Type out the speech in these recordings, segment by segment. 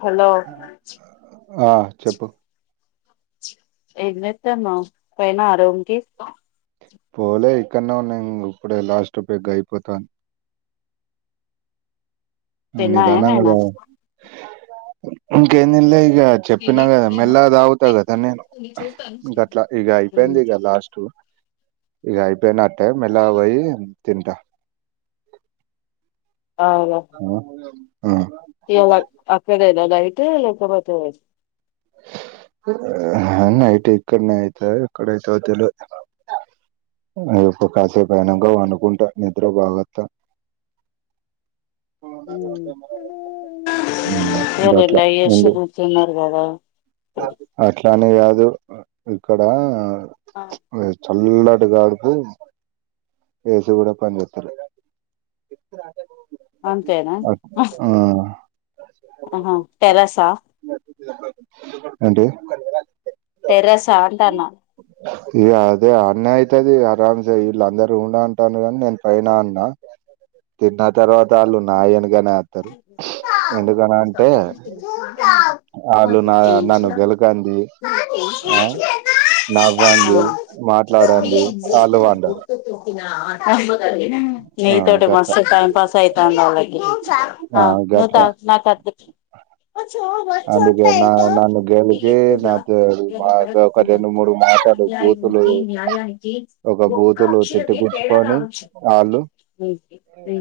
Hello ఆహ్ చెప్పు ఏంచేస్తన్నువు పోయినా వ రూమ్ కి పోలే ఇక్కన్నా ఉ నేను ఇప్పుడే లాస్ట్ పెగ్ అయిపోతుంది తిన్నా నీదానా ఏమైనా కదా ఇంకా ఎం తినలేని ఇక చెప్పినా కదా మెల్ల తాగుతా కదా నేను ఇంక అట్లా ఇక అయిపోయింది ఇక లాస్ట్ ఇ అయిపోయి నా టై మెల్లగా పోయి తింటా ఆ [inaudible] ఇలా అక్కడనా లైట్ లేకపోతే నతే ఇక్కడన్నాతే ఇక్కడ అయితే తెలువది రేపు కాసేపు అయినంగా అనుకుంటా నిద్ర బాగత్త ఇయాల గట్ల ఎంజాయ్ చేసి ఉండు కూర్చున్నారు కదా అట్లానీ కాదు ఇక్కడ ఆహ్ చల్లటి గాలికి ఏసీ కూడా పని చేస్తా లేదు అంతేనా ఆహా టెర్రస్ ఏంటి టెర్రస్ ఆ అంటున్న ఇ అదే అన్న అయితది అరాంసే వీళ్ళ అందరు ఉం అంటాను కాని నేను పైన ఏంటన్న ఆ తర్వాత్ వాళ్ళు నా వెనుకనే వస్తారు ఎందుకని అంటే ు నా నన్ను గెలకాంది ఆ నవ్వుంది మాట్లాడండి వాళ్ళు వాంటారు నతోోటి మస్త గట్లా టైమ్ పాస్ యితే అకి ఆ నూత గట్లా నా త చ అందుకే నా చయితు నన్ను గెలికి నాతో మా ఒక రెండు మూడు మాటలు బూతులు అన్యాయునికి న్యాయానికి ఒక ఒక్క బూతులు అక్షరమే తేడా తిట్టిపిచ్చుకొని కావచ్చుంది వాళ్ళు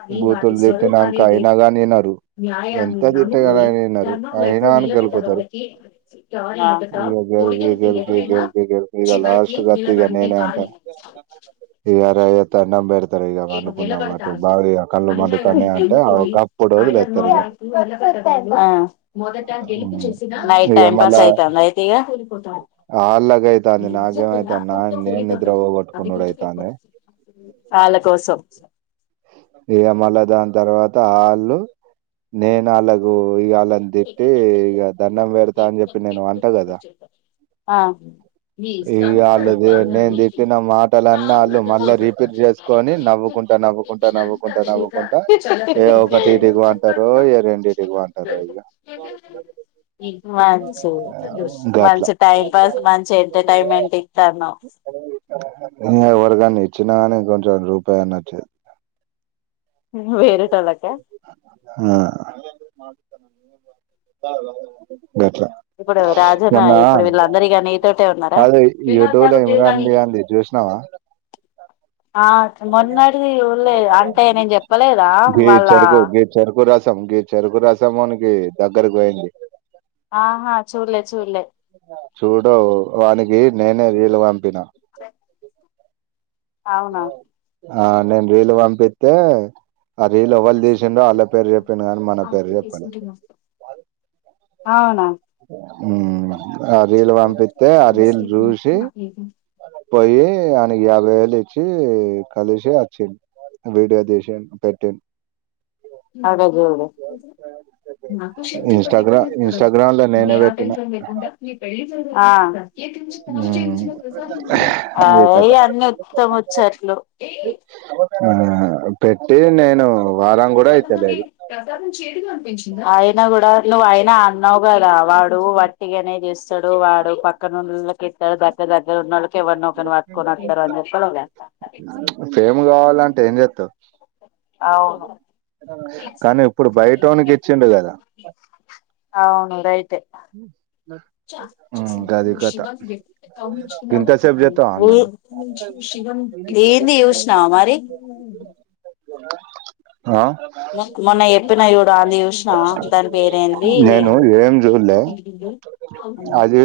అ ఇ ఈ బూతులు తిట్టినాంక స్వరూపాలద అయినా గాని వినరు న్యాయమ ఎంత ననుభయి తిట్టగానైనా దా వినరు వైపు అయినా అని నిలబంద గెలుకుతారు వాదకిాల అబత ఇక గెలిపి ఒడిగనికి గెలిపి ఎదులేనా గెలిపి గెలిపి ఇక అందరికకి లాస్ట్ వీళ్ళ కూడాంటే బగు యారు యతా నమ్బ రిగా వండుకుందాం అటు బగా కళ్ళు మంటతానే అంటే గప్పుడదు లే తరి ఇగ మొదట గెలిసి నైట్ ఇక టైం పాస్ అవుతుంది అయితే ఇపో ఆ అలాగైయిత అంద న నాగేమ అయితా నా నేన్ద్ర వో ఒట్కు నడైతా అందంది వాళ్ళ కోసం ఇ మళ దాని తర్వాత వాళ్ళు నేను అలాగు ఇ ఇని తిట్టి ఇక దండం వడతా అని చెప్పి నేను వంట కదా ఆ ఇ వాళ్ళుది నేను తిట్టిన మాటలన్న వాళ్ళు మళ్ళా రిపీట్ చేసుకొని నవ్వుకు ంట ంటా నవ్వుకుంటా నవ్వుకుంటా ఏ ఒకటి ఇటికి వంటారు ఏ రెండు ఇటికి వాంటారు ఇ ఏ మంచి గట్లా మంచి టైం పాస్ మంచి ఎంటర్టైన్మెంట్ ఇస్తాను ఇ ఎవరికన్ని ఇచ్చినా కాని కొంచెం రూపాయి అన్న వచ్చ వేరిటలోకే ఎట్లా ఇప్పుడు రాజన్ ఇప్పుడు వీళ్ళ అందరిగానీ నీతోటే ఉన్నారా కాదు యూట్యూబ్ లో ఇమ్రాన్ ఖాన్ ది గాంది చూసినావా ఆ మొన్నటిది ఊళ్ళ అంటే నేను చెప్పలేదు గీ చెరుకు గ చెరుకు రసం గీ చెరుకు రసం మనికి దగ్గరకు పోయింది ఆహా చూడలే చూలే చూడ వానికి నేనే వీలు పంపిన అవునా ఆ నేను రీలు పంపిస్తతే అ రీళ్ళవళు తీసిండడుో వాళ్ళ పేరు చెప్పాను కానీ మన పేరు చెప్పాను అవునా ఆ రీలు పంపిస్తతే ఆ రీల్ చూసి పోయ అ యాభై వేలు ఇచ్చి కలిసి వచ్చిను వీడియో తీసిాను పెట్టాను అడ త శికి పడలిడ ఇన్స్టాగ్రామ్ ఇన్స్టాగ్రామ్ లో నేనే ననా పెట్టిన టెన్షన్ లేకుంటా న పెళ్ి చ ఉమ్ అది కథ అయ అన్ని ఉత్తమ వచ్చట్లు ఆ పెట్టి నేను వారం కూడా ల మందిని అయితలేదు ప్రసాదం చేయగా అనిపించింది ఆయన కూడా నువ్వు ఆయన అన్నావ్ కద వాడు వట్టికి అనే ఇస్తాడు వాడు పక్క నున్నకిెట్టాడు దగ్గ దగ్ ఇద నల్క బ అట్క వతార అ చె ఫేమ్ కావాలంటే ఏం చేస్తావు అవు కానీ ఇప్పుడు బయటోనికి ఇచ్చిడు కదా హ చ ను్వు శివన్ గమనించుకున్నాము ఇంతసేపు చేస్తావా నన్ను క్లీన్లీ చూసినవ మరి ఏ మొన్న చెప్పిన చూడు అనిధి చూసినావా దాని పేరేంది హలో అది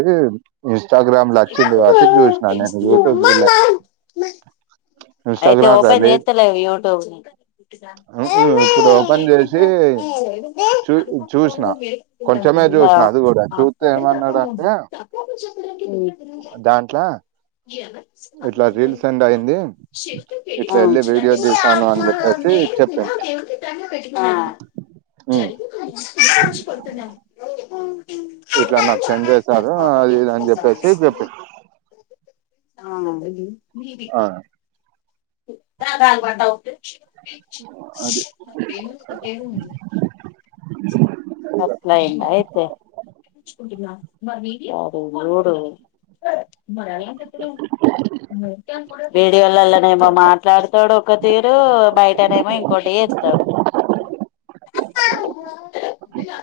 ఇన్స్టాగ్రామ్ లో వచ్చింది కాబట్టి చూసినా నేను యూట్యూబ్ చూడలే అమా అయితే ఇన్స్టాగ్రామ్ లో ఓపెన్ చేతలేవ్ యట్యూబ్ ఇప్పుడు ఓపెన్ చేసి ఆ చూ ఆ చూసిన కొంచెమే చూసిన అది కూడా చూస్తే ఏమన్నడు అంటే ప చెి న దాంట్లో ఇట్లా రీల్స్ సెండ్ అయింది ఇట్లా ఆ వెళ్ళి వీడియో తీసాను అని చెప్పేసి చెప్పిండు ఆ ఉమ్. జరిగుదడించికుతున్నాం ఇట్లా నాకు సెండ్ చేసారు ఆ అది ఇది అనేసి చెప్పు అవును అండి [unintelligible] పడ్డ ఒకే అది ఏముంది అట్లయింద అయితే ఎప్పుడూ వీడియోలలనేమో మాట్లాడతడు ఒక్క తీరు బయటనేమో ఇంకోటి చేస్తడు నా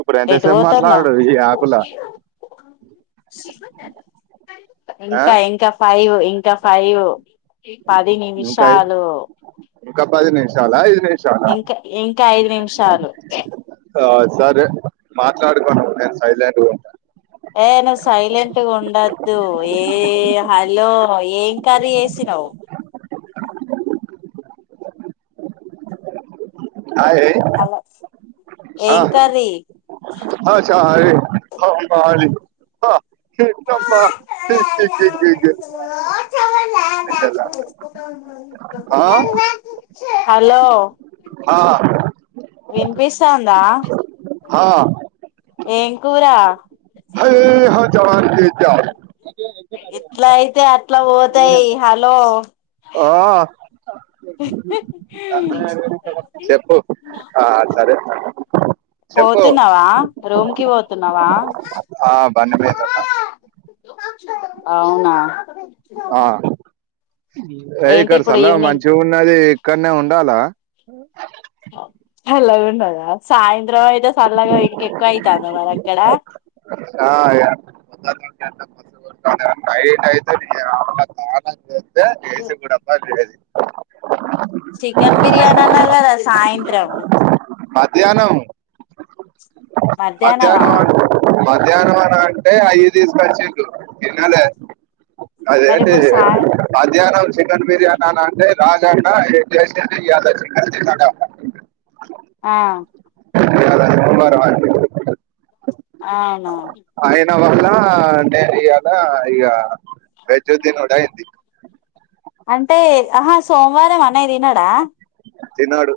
ఇప్పుడు ఎటు ఎంతసేపు పోతానవ్ మాట్లాడు ఈ యాప్ లో ఆ? ఇంకా ఇంకా ఫైవ్ ఇంకా ఫైవ్ పది ఇంకా నిమిషాలు ఇంకా పది నిమిషాలా ఐదు నిమిషాలా ఇంకా ఇం ఇంకా ఐదు నిమిషాలు ఆ సరే మాట్లాడుకో నువ్వు నేను సైలెంట్గా ఉంటా ఏ నువ్వు సైలెంట్గా ఉండద్దు ఏ హలో ఏం కర్రి చేసిర్రు ఔ ఆ హలో ఆ ఏం కర్రీ [unintelligible] ఆ [unintelligible] [unintelligible] ఆ హలో ఆ వినిపిస్తాందా ఆ ఏం కూరా [unintelligible] హా జవాన్ కే జాన్ ఇట్లా అయితే అట్లా పోతాయి హలో ఓ ఆ చెప్పు ఆ సరే చెప్పు రూంకి పోతున్నావా ఆ బండి మీద ఉన్న అవునా ఆ అయ ఏంటి ఇక్కడ ఇప్పుడు చల్లగ ఈవినింగ్ మంచిగ్ ఉన్నది ఇక్కడనే ఉండాలా హా సళ్ళగుండదా సాయంత్రం అయితే చల్లగా ఇంటికి ఎక్కువ అవుతద మరి అక్కడ ఆ య [inaudible] నైట్ అయితే స్నానం జేతే ఎసి గుడప్ప [unintelligible] చికెన్ బిర్యానీ అన్నవ్ గద సాయంత్రం మధ్యాహ్నం మధ్యాహ్నమా మధ్యానం మధ్యానం వన అంటే అయ్యి తీసుకోచ్చిు తినాల మరి అదేంటి ఇప్పుడు సాయ మధ్యాహ్నం చికెన్ బిర్యానీ అని అంటే [unintelligible] చేసింది [unintelligible] ఆ ఆది తరా అవునువును న వల్ల డైరి అలా ఈగ వెజ్జు తినుడ ఏంది అంటే ఆహా సోమవారం అన్ న్నా తినడా తిన్నాడు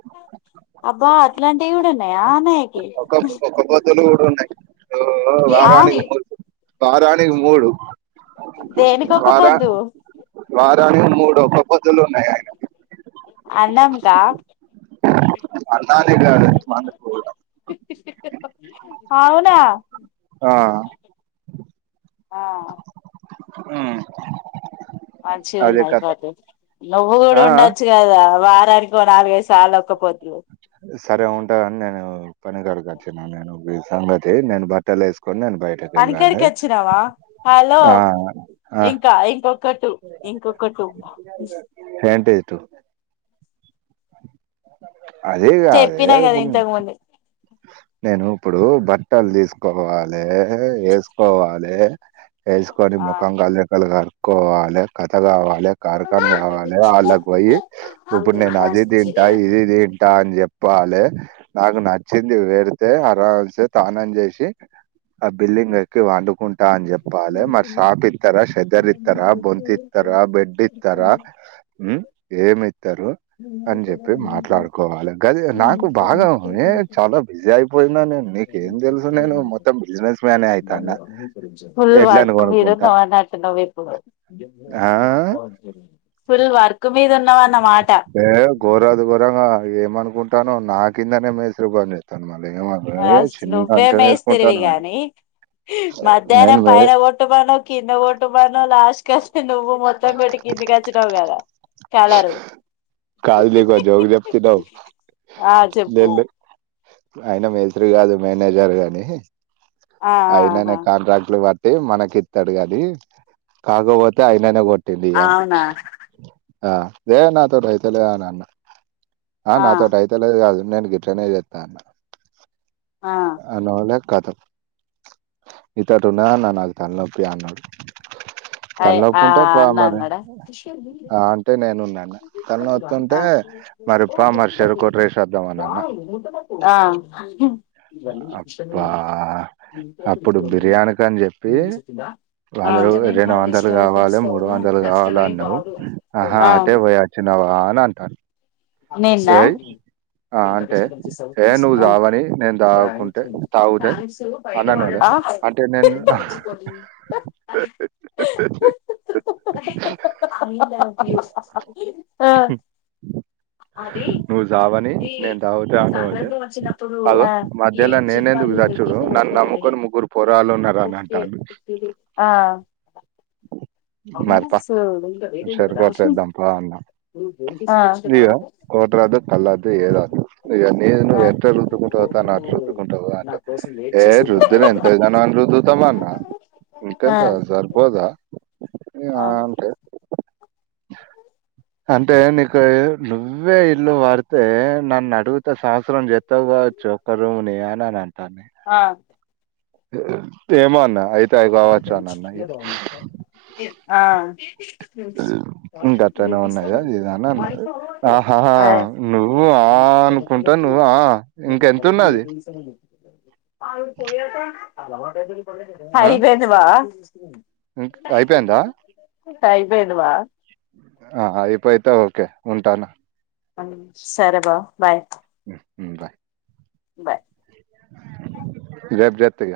అబ్బా అట్లాంటివి గూడ ఉన్నాయా నే ఒక ఒక బొతులు గూడ ఉన్నాయి ఓ ఆ వారానికి మూడు వారానికి మూడు దేనికి ఒక వార పొద్దు వారానికి మూడు ఒక పొద్దులు ఉన్న నేను అన్నం కా హి అన్నానికి కాదు హి మనకు అవున ఆ ఆ మంచి అదే కథ ఉన్నాయిపోతే నువ్వు గుడ ఆ, ఉండొచ్చు గదా వారానికి నాలుగైదు సార్లు ఒక్క పొద్దు సరే ఉంట గాని నేను పని గాడికి వచ్చిన నేను సంగతి నేను బట్టలు వేస్ పని కాడికి ఓచ్చినావ హలో ఆ, ఆ, ఇంకా ఇంకొక టు ఇంకొక టు టు అదే ఇగ అదే చెప్పినా కదా ఇంతకు [unintelligible] ముందు నేను ఇప్పుడు బట్టలు తీసుపోవాలే వేసుకోవాలె వేసుకొని ఆ ముఖం కలక్కలు కడుక్కోవాలి కథ కావాలె కార్ఖాన్ కావాలే వాళ్ళకి పోయి ఇప్పుడు నేను అది తింటా ఇది తింటా అని జేప్ పోవాలే నాకు నచ్చింది వేడితే అరాల్సి తానం జేసి ఆ బిల్డింగ్ ఎక్కి వండుకుంటా అని చెప్పాలే మరి షాప్ ఇత్తర షెద్దర్ ఇత్తర బొంతిత్ త్తర బెడ్ ఇత్తర హ్మ్ ఏం ఇత్తరు అని చెప్పి మాట్లాడుకోవాలె గది నాకు భాగ ఎ చాల నేను మొత్తం బిజినెస్ మ్యానే అయితాన్న. నువ్వు ఎడ్లను వర్కు మీద కొనుక్కుంటా. ఆ! [unintelligible] ఫుల్ వర్ ఏ ఘోరాది ఘోరంగా ఏమనుకుంటున్నావ్ నా కిందనే మేసిరి పన్ జె యస్ట నువ్వే మెస్ తిరివి ఏసుకుంటాన్నవు అని. గాని నేను మధ్యాహ్నం మే పైన గోట్టు పను కింద గోట్టు పను లాస్ట్ కాస్ట్ నువ్వు మొత్తం పెట్టి కిందికి ఒచ్చినవ్ కదా కలరు కల్కి గ జోబీ ఎత్తుకునవ్ ఆ చెప్పు దేల్దు అయిన మేస్త్రి కాదు మేనేజర్ గాని ఆ అయిననే ఆహా కాంట్రాక్ట్లు మనకి ఇత్తడు గానీ కాకపోతే అయిననే కొట్టిండు గ అవునా అ లెద్ నాతోటి అయితలేద్ అన్ అన్న ఆ నాతోటి అయితేలేదు కాదు గట్లానేతా ఆ అన వాళ్ళ కథం ఇతడు ఉన్నా నా నాకు తల నొప్పి అన్నాళ్ అయ ఆ అన్నా అంగడ ఆ అంటే నేనున్నా అన్న తలనొత్తుంటే మరి పా బ మరి చెరుకు కొట్రేసి వద్దామని అన్న వళ అబ్బా ప్రశంగా అప్పుడు బిర్యానీక అని చెప్పి వందలు రెండు వందలు కావాలి మూడు వందలు కావాల అన్నావు ఆహా ఆ అటే పో చిన్నవా అ నా అంటాను నేన్న ఎంత అంటే, కష్టస ఏ తెలుసు నువ్వు తాగని నేను తాగకుంటే తాగుతే బయళ్ళ ించ అననోలే. అంటే నేను ఆ ఆ ఆ నువ్వు సావని నేను తాగుతా అనోలే. అగో మధ్యలో నేనెందుకు సచ్చుడు నన్ను నమ్ముకొని ముగ్గురు పోరగాళ్ళున్నారని అంటాండు. మరి పా షేర్ కోట్ ఆ నయ కోోద్రదు పల్దు ఏదదు ఇవన్నీ ఎర రుద్దుకుంటావు తాను అ రుద్దుకుంటావు అంటే ఏ రుద్దుని ఎంతగానో అ ఇరుద్తమానా ఇంకెంత సర్బోదా ఆ అంతే అంటే నీకు నువ్వే ఇల్లు వారితే నన్ను అడుగుత సంవత్సరం జత్తవచ్చుక్కరుూని అని అని అంటాను ఆ ఏేమనా అయితే అవి వంత కావచ్చు అని అన్న ఇగ చెలేదా ఇం గట్నే ఉన్నాయా జదా ఉ ఆహాహ నువ్వు ఆ అనుకుంటా నువ్వు ఆ ఇంకెంత ఉన్నది పో హైపో బావా ఇ అయిపోయాందా అయిపోయింది బా అయిపోయిత ఓకే ఉంటాను సరే బా బాయ్ ా బాయ్ రేప్ చేస్తా ఇగ